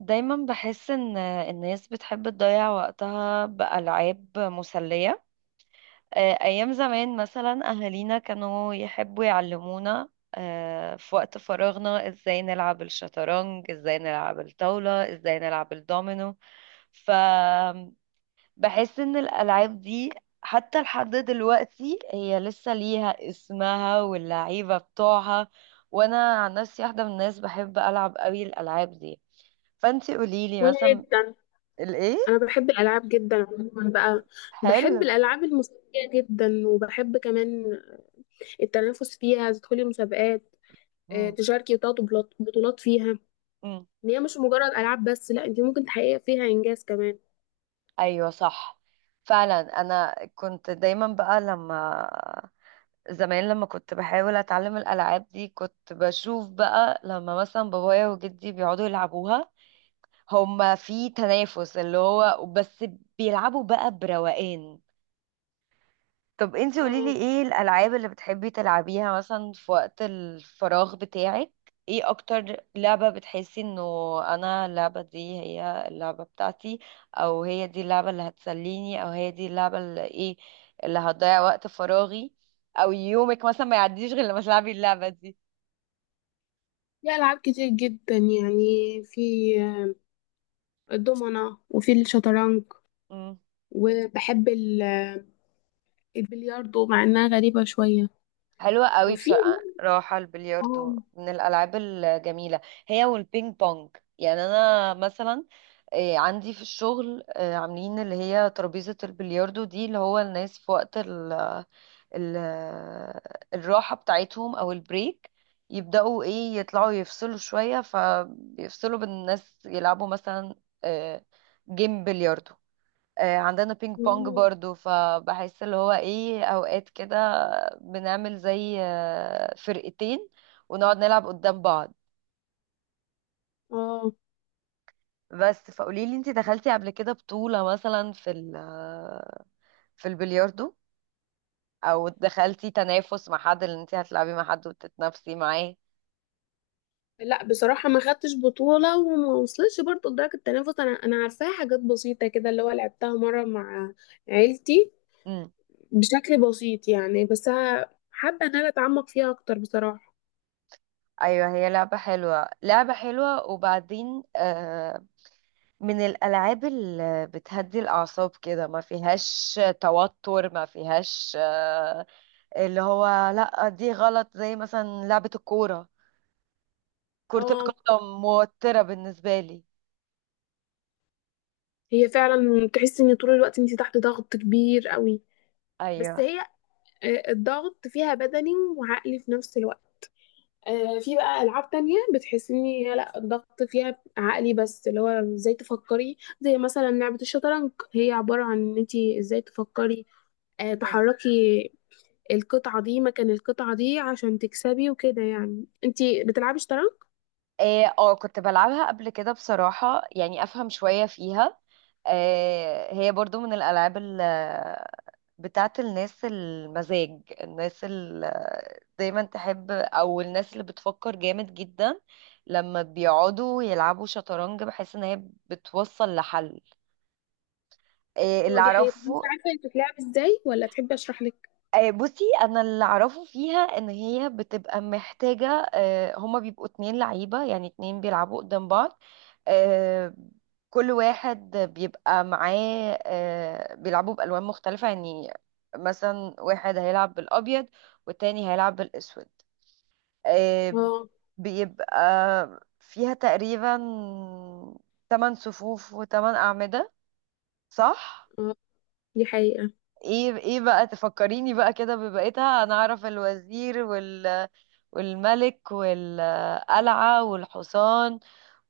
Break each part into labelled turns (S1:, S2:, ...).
S1: دايما بحس ان الناس بتحب تضيع وقتها بألعاب مسلية. ايام زمان مثلا اهالينا كانوا يحبوا يعلمونا في وقت فراغنا ازاي نلعب الشطرنج، ازاي نلعب الطاولة، ازاي نلعب الدومينو. فبحس ان الالعاب دي حتى لحد دلوقتي هي لسه ليها اسمها واللعيبة بتوعها. وانا عن نفسي واحدة من الناس بحب العب قوي الالعاب دي. فانتي قوليلي
S2: وانا
S1: مثلا
S2: جدا.
S1: الايه.
S2: انا بحب الالعاب جدا عموما بقى. بحب
S1: حلو.
S2: الالعاب الموسيقيه جدا، وبحب كمان التنافس فيها، تدخلي مسابقات،
S1: مم.
S2: تشاركي وتاخدي بطولات فيها.
S1: مم.
S2: ان هي مش مجرد العاب بس، لا انت ممكن تحققي فيها انجاز كمان.
S1: ايوه صح. فعلا انا كنت دايما بقى لما زمان لما كنت بحاول اتعلم الالعاب دي كنت بشوف بقى لما مثلا بابايا وجدي بيقعدوا يلعبوها. هما في تنافس اللي هو بس بيلعبوا بقى بروقان. طب انتي
S2: اه،
S1: قوليلي ايه الالعاب اللي بتحبي تلعبيها مثلا في وقت الفراغ بتاعك؟ ايه اكتر لعبة بتحسي انه انا اللعبة دي هي اللعبة بتاعتي؟ او هي دي اللعبة اللي هتسليني، او هي دي اللعبة اللي ايه اللي هتضيع وقت فراغي؟ او يومك مثلا ما يعديش غير لما تلعبي اللعبة دي.
S2: في العاب كتير جدا يعني. في آه، الضمنه وفي الشطرنج، وبحب البلياردو مع انها غريبه شويه.
S1: حلوة قوي
S2: وفي
S1: بصراحة، راحة
S2: اه
S1: البلياردو من الألعاب الجميلة. هي والبينج بونج. يعني أنا مثلا إيه، عندي في الشغل عاملين اللي هي ترابيزة البلياردو دي، اللي هو الناس في وقت ال ال الراحة بتاعتهم أو البريك يبدأوا إيه يطلعوا يفصلوا شوية، فبيفصلوا بالناس يلعبوا مثلا آه، جيم بلياردو. عندنا بينج بونج
S2: اه
S1: برضو. فبحس اللي هو ايه اوقات كده بنعمل زي فرقتين ونقعد نلعب قدام بعض.
S2: آه.
S1: بس فقوليلي انتي دخلتي قبل كده بطولة مثلا في ال آه، في البلياردو، او دخلتي تنافس مع حد اللي انتي هتلعبي مع حد وتتنافسي معاه؟
S2: لا بصراحة ما خدتش بطولة، وما وصلتش برضه لدرجة التنافس. أنا عارفاها حاجات بسيطة كده، اللي هو لعبتها مرة مع عيلتي
S1: امم.
S2: بشكل بسيط يعني. بس حابة إن أنا أتعمق فيها أكتر بصراحة.
S1: ايوه هي لعبة حلوة لعبة حلوة، وبعدين من الالعاب اللي بتهدي الاعصاب كده، ما فيهاش توتر ما فيهاش اللي هو لا، دي غلط. زي مثلا لعبة الكورة، كرة
S2: اه،
S1: القدم موترة بالنسبة لي.
S2: هي فعلا تحس إن طول الوقت أنت تحت ضغط كبير قوي. بس
S1: ايوه.
S2: هي الضغط فيها بدني وعقلي في نفس الوقت. في بقى ألعاب تانية بتحس إن هي لا، الضغط فيها عقلي بس، اللي هو إزاي تفكري. زي مثلا لعبة الشطرنج، هي عبارة عن إن أنت إزاي تفكري،
S1: مم.
S2: تحركي القطعة دي مكان القطعة دي عشان تكسبي وكده يعني. انتي بتلعبي شطرنج؟
S1: إيه، اه كنت بلعبها قبل كده بصراحة، يعني افهم شوية فيها. إيه، هي برضو من بتاعة الناس المزاج، الناس اللي دايما تحب، او الناس اللي بتفكر جامد جدا لما بيقعدوا يلعبوا شطرنج بحس ان هي بتوصل لحل. إيه، اللي
S2: هو دي حقيقة. طب انتي
S1: اعرفه
S2: عارفة هي بتتلعب ازاي، ولا تحبي اشرح لك؟
S1: بصي انا اللي اعرفه فيها ان هي بتبقى محتاجه هما بيبقوا اتنين لعيبه، يعني اتنين بيلعبوا قدام بعض. آه، كل واحد بيبقى معاه بيلعبوا بالوان مختلفه يعني، مثلا واحد هيلعب بالابيض والتاني هيلعب بالاسود. آه،
S2: اه.
S1: بيبقى فيها تقريبا 8 صفوف و8 اعمده، صح؟
S2: اه دي حقيقة.
S1: ايه ايه بقى تفكريني بقى كده ببقيتها. انا اعرف الوزير والملك والقلعة والحصان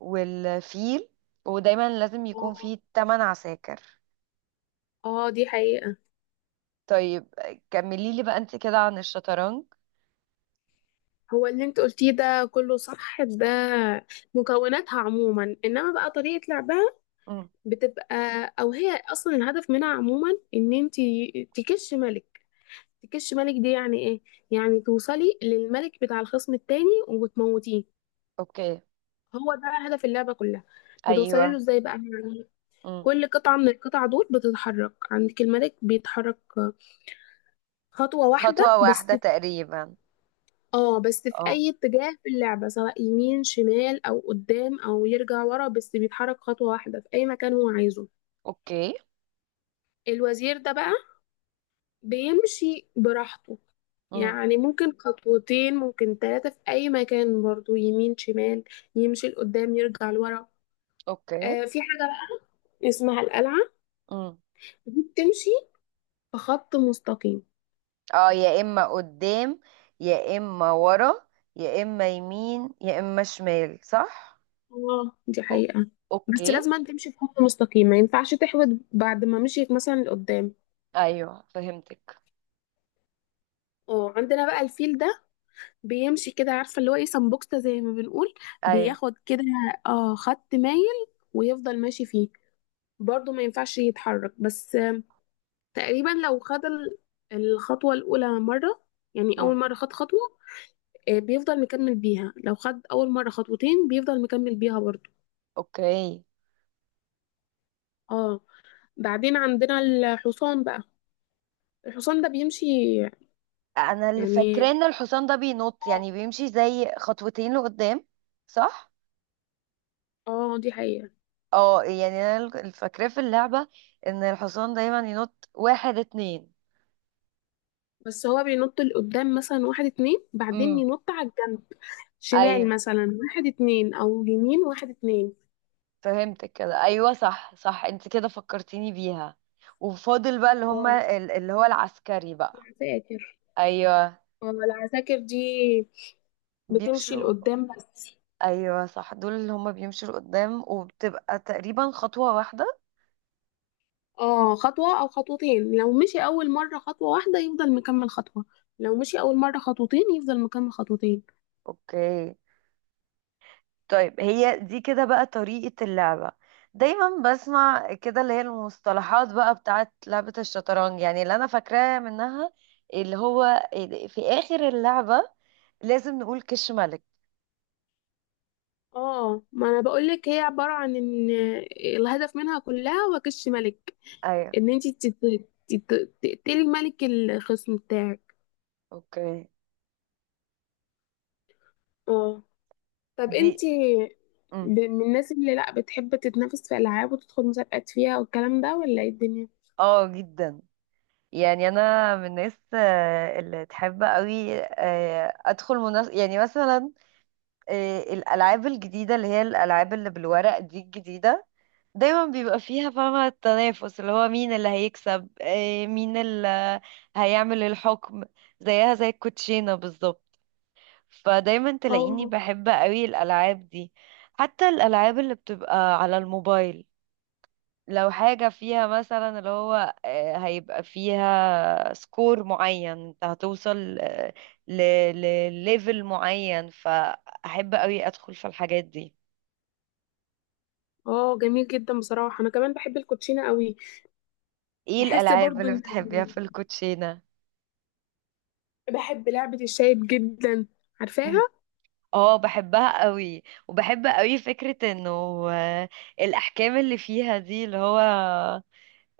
S1: والفيل. ودايما لازم يكون
S2: اه،
S1: فيه تمن عساكر.
S2: دي حقيقة.
S1: طيب كملي لي بقى انت كده عن الشطرنج.
S2: هو اللي انت قلتيه ده كله صح. ده مكوناتها عموما، انما بقى طريقة لعبها
S1: امم.
S2: بتبقى، او هي اصلا الهدف منها عموما، ان انت تكش ملك. تكش ملك دي يعني ايه؟ يعني توصلي للملك بتاع الخصم التاني وتموتيه.
S1: اوكي.
S2: هو ده هدف اللعبة كلها. بتوصلي له
S1: ايوه.
S2: ازاي بقى يعني؟
S1: امم.
S2: كل قطعة من القطع دول بتتحرك. عندك الملك بيتحرك خطوة واحدة
S1: خطوة
S2: بس
S1: واحدة
S2: في،
S1: تقريبا.
S2: اه، بس في
S1: اه.
S2: اي اتجاه في اللعبة، سواء يمين شمال او قدام او يرجع ورا، بس بيتحرك خطوة واحدة في اي مكان هو عايزه.
S1: اوكي.
S2: الوزير ده بقى بيمشي براحته،
S1: امم.
S2: يعني ممكن خطوتين ممكن ثلاثة في اي مكان، برضو يمين شمال، يمشي لقدام يرجع لورا.
S1: اوكي.
S2: آه، في حاجة بقى اسمها القلعة.
S1: امم.
S2: دي بتمشي في خط مستقيم.
S1: اه يا اما قدام يا اما ورا يا اما يمين يا اما شمال، صح.
S2: اه دي
S1: أو-
S2: حقيقة. بس
S1: اوكي.
S2: لازم أن تمشي في خط مستقيم، ما ينفعش تحود بعد ما مشيت مثلا لقدام.
S1: ايوه فهمتك.
S2: اه، عندنا بقى الفيل ده بيمشي كده، عارفة اللي هو ايه، سمبوكسة زي ما بنقول.
S1: ايوه.
S2: بياخد كده، اه، خط مايل ويفضل ماشي فيه. برضه ما ينفعش يتحرك، بس تقريبا لو خد الخطوة الأولى مرة، يعني أول
S1: امم.
S2: مرة خد خطوة، بيفضل مكمل بيها. لو خد أول مرة خطوتين بيفضل مكمل بيها برضه.
S1: اوكي.
S2: اه، بعدين عندنا الحصان بقى. الحصان ده بيمشي
S1: انا اللي فاكراه
S2: يعني،
S1: ان الحصان ده بينط، يعني بيمشي زي خطوتين لقدام، صح؟
S2: اه دي حقيقة.
S1: اه يعني انا اللي فاكراه في اللعبة ان الحصان دايما ينط واحد اتنين.
S2: بس هو بينط لقدام مثلا واحد اتنين، بعدين
S1: امم.
S2: ينط على الجنب، شمال
S1: ايوه
S2: مثلا واحد اتنين، او يمين واحد اتنين.
S1: فهمتك كده، ايوه صح صح انت كده فكرتيني بيها. وفاضل بقى اللي
S2: اه،
S1: هما اللي هو العسكري بقى.
S2: العساكر.
S1: ايوه
S2: اه، العساكر دي بتمشي
S1: بيمشوا.
S2: لقدام بس.
S1: ايوه صح، دول اللي هما بيمشوا لقدام وبتبقى تقريبا خطوة واحدة.
S2: اه، خطوة او خطوتين. لو مشي اول مرة خطوة واحدة يفضل مكمل خطوة، لو مشي اول مرة خطوتين يفضل مكمل خطوتين.
S1: اوكي. طيب هي دي كده بقى طريقة اللعبة. دايما بسمع كده اللي هي المصطلحات بقى بتاعت لعبة الشطرنج، يعني اللي انا فاكراه منها اللي هو في اخر اللعبة لازم نقول كش ملك.
S2: اه، ما انا بقولك هي عبارة عن ان الهدف منها كلها هو كش ملك.
S1: ايوه.
S2: ان انت تقتلي ملك الخصم بتاعك.
S1: اوكي.
S2: اه. طب
S1: دي.
S2: انت
S1: مم.
S2: من الناس اللي لا بتحب تتنافس في العاب وتدخل مسابقات فيها والكلام ده، ولا ايه الدنيا؟
S1: اه جدا. يعني انا من الناس اللي تحب قوي ادخل منافس، يعني مثلا الالعاب الجديده اللي هي الالعاب اللي بالورق دي، الجديده دايما بيبقى فيها فاهمة التنافس، اللي هو مين اللي هيكسب مين اللي هيعمل الحكم. زيها زي الكوتشينة بالظبط. فدايما تلاقيني
S2: اه.
S1: بحب قوي الألعاب دي. حتى الألعاب اللي بتبقى على الموبايل، لو حاجة فيها مثلا اللي هو هيبقى فيها سكور معين، انت هتوصل ل... لليفل معين، فأحب قوي أدخل في الحاجات دي.
S2: اه جميل جدا بصراحة، انا كمان بحب الكوتشينة قوي.
S1: ايه
S2: بحس
S1: الألعاب
S2: برضو
S1: اللي
S2: ان،
S1: بتحبيها في الكوتشينة؟
S2: بحب لعبة الشايب جدا. عارفاها؟
S1: اه بحبها قوي. وبحب قوي فكرة انه آه، الاحكام اللي فيها دي اللي هو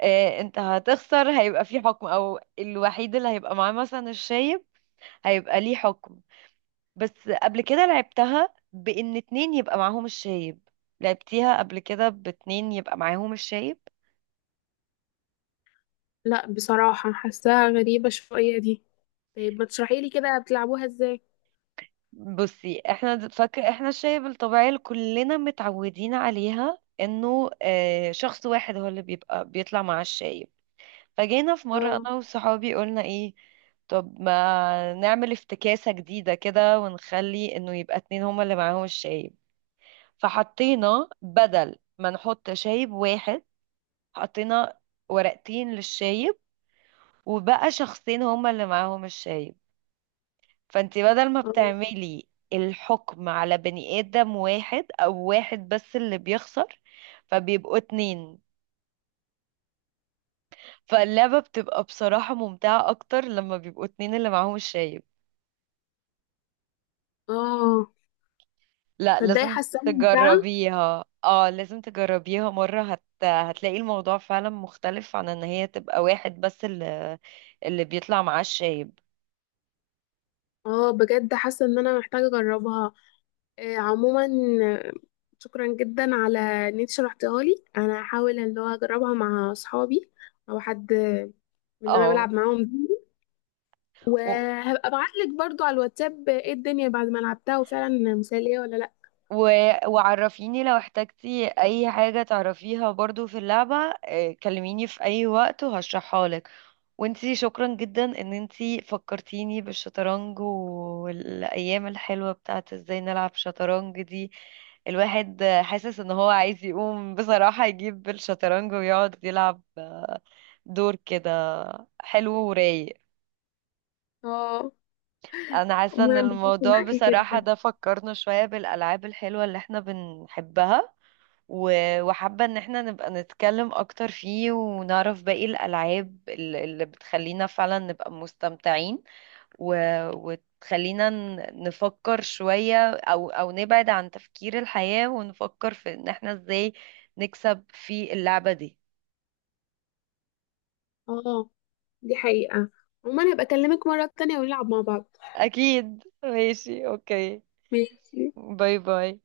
S1: انت هتخسر هيبقى في حكم، او الوحيد اللي هيبقى معاه مثلا الشايب هيبقى ليه حكم. بس قبل كده لعبتها بان اتنين يبقى معاهم الشايب. لعبتيها قبل كده باتنين يبقى معاهم الشايب؟
S2: لا بصراحة حاساها غريبة شوية دي. طيب ما تشرحي لي كده بتلعبوها ازاي.
S1: بصي احنا فاكر احنا الشايب الطبيعية اللي كلنا متعودين عليها انه شخص واحد هو اللي بيبقى بيطلع مع الشايب. فجينا في مرة
S2: اه.
S1: أنا وصحابي قلنا إيه، طب ما نعمل افتكاسة جديدة كده ونخلي إنه يبقى اتنين هما اللي معاهم الشايب. فحطينا بدل ما نحط شايب واحد، حطينا ورقتين للشايب، وبقى شخصين هما اللي معاهم الشايب. فأنتي بدل ما
S2: اه.
S1: بتعملي الحكم على بني آدم واحد أو واحد بس اللي بيخسر، فبيبقوا اتنين. فاللعبة بتبقى بصراحة ممتعة أكتر لما بيبقوا اتنين اللي معاهم الشايب.
S2: اه
S1: لا
S2: تصدقي
S1: لازم
S2: حاساها ممتعة.
S1: تجربيها، اه لازم تجربيها مرة هتلاقي الموضوع فعلا مختلف عن ان هي تبقى واحد بس اللي بيطلع معاه الشايب.
S2: اه بجد حاسه ان انا محتاجه اجربها. عموما، آه، شكرا جدا على ان انت شرحتها لي. انا هحاول اللي هو اجربها مع اصحابي او حد من اللي انا
S1: اه
S2: بلعب معاهم دي. وهبقى ابعت لك برضو على الواتساب ايه الدنيا بعد ما لعبتها، وفعلا مثاليه ولا لا.
S1: و... وعرفيني لو احتجتي اي حاجة تعرفيها برضو في اللعبة. كلميني في اي وقت وهشرحها لك. وانتي شكرا جدا ان انتي فكرتيني بالشطرنج والايام الحلوة بتاعت ازاي نلعب شطرنج دي. الواحد حاسس ان هو عايز يقوم بصراحة يجيب الشطرنج ويقعد يلعب دور كده حلو ورايق.
S2: اه.
S1: انا حاسة ان
S2: عموما انبسطت
S1: الموضوع
S2: معاكي
S1: بصراحة
S2: جدا.
S1: ده فكرنا شوية بالالعاب الحلوة اللي احنا بنحبها. وحابة ان احنا نبقى نتكلم اكتر فيه ونعرف باقي اللي بتخلينا فعلا نبقى مستمتعين. وتخلينا نفكر شوية، او نبعد عن تفكير الحياة ونفكر في ان احنا ازاي نكسب في اللعبة دي.
S2: اه دي حقيقه. عموما هبقى اكلمك مره تانية ونلعب مع بعض.
S1: اكيد ماشي اوكي.
S2: ماشي.
S1: باي باي.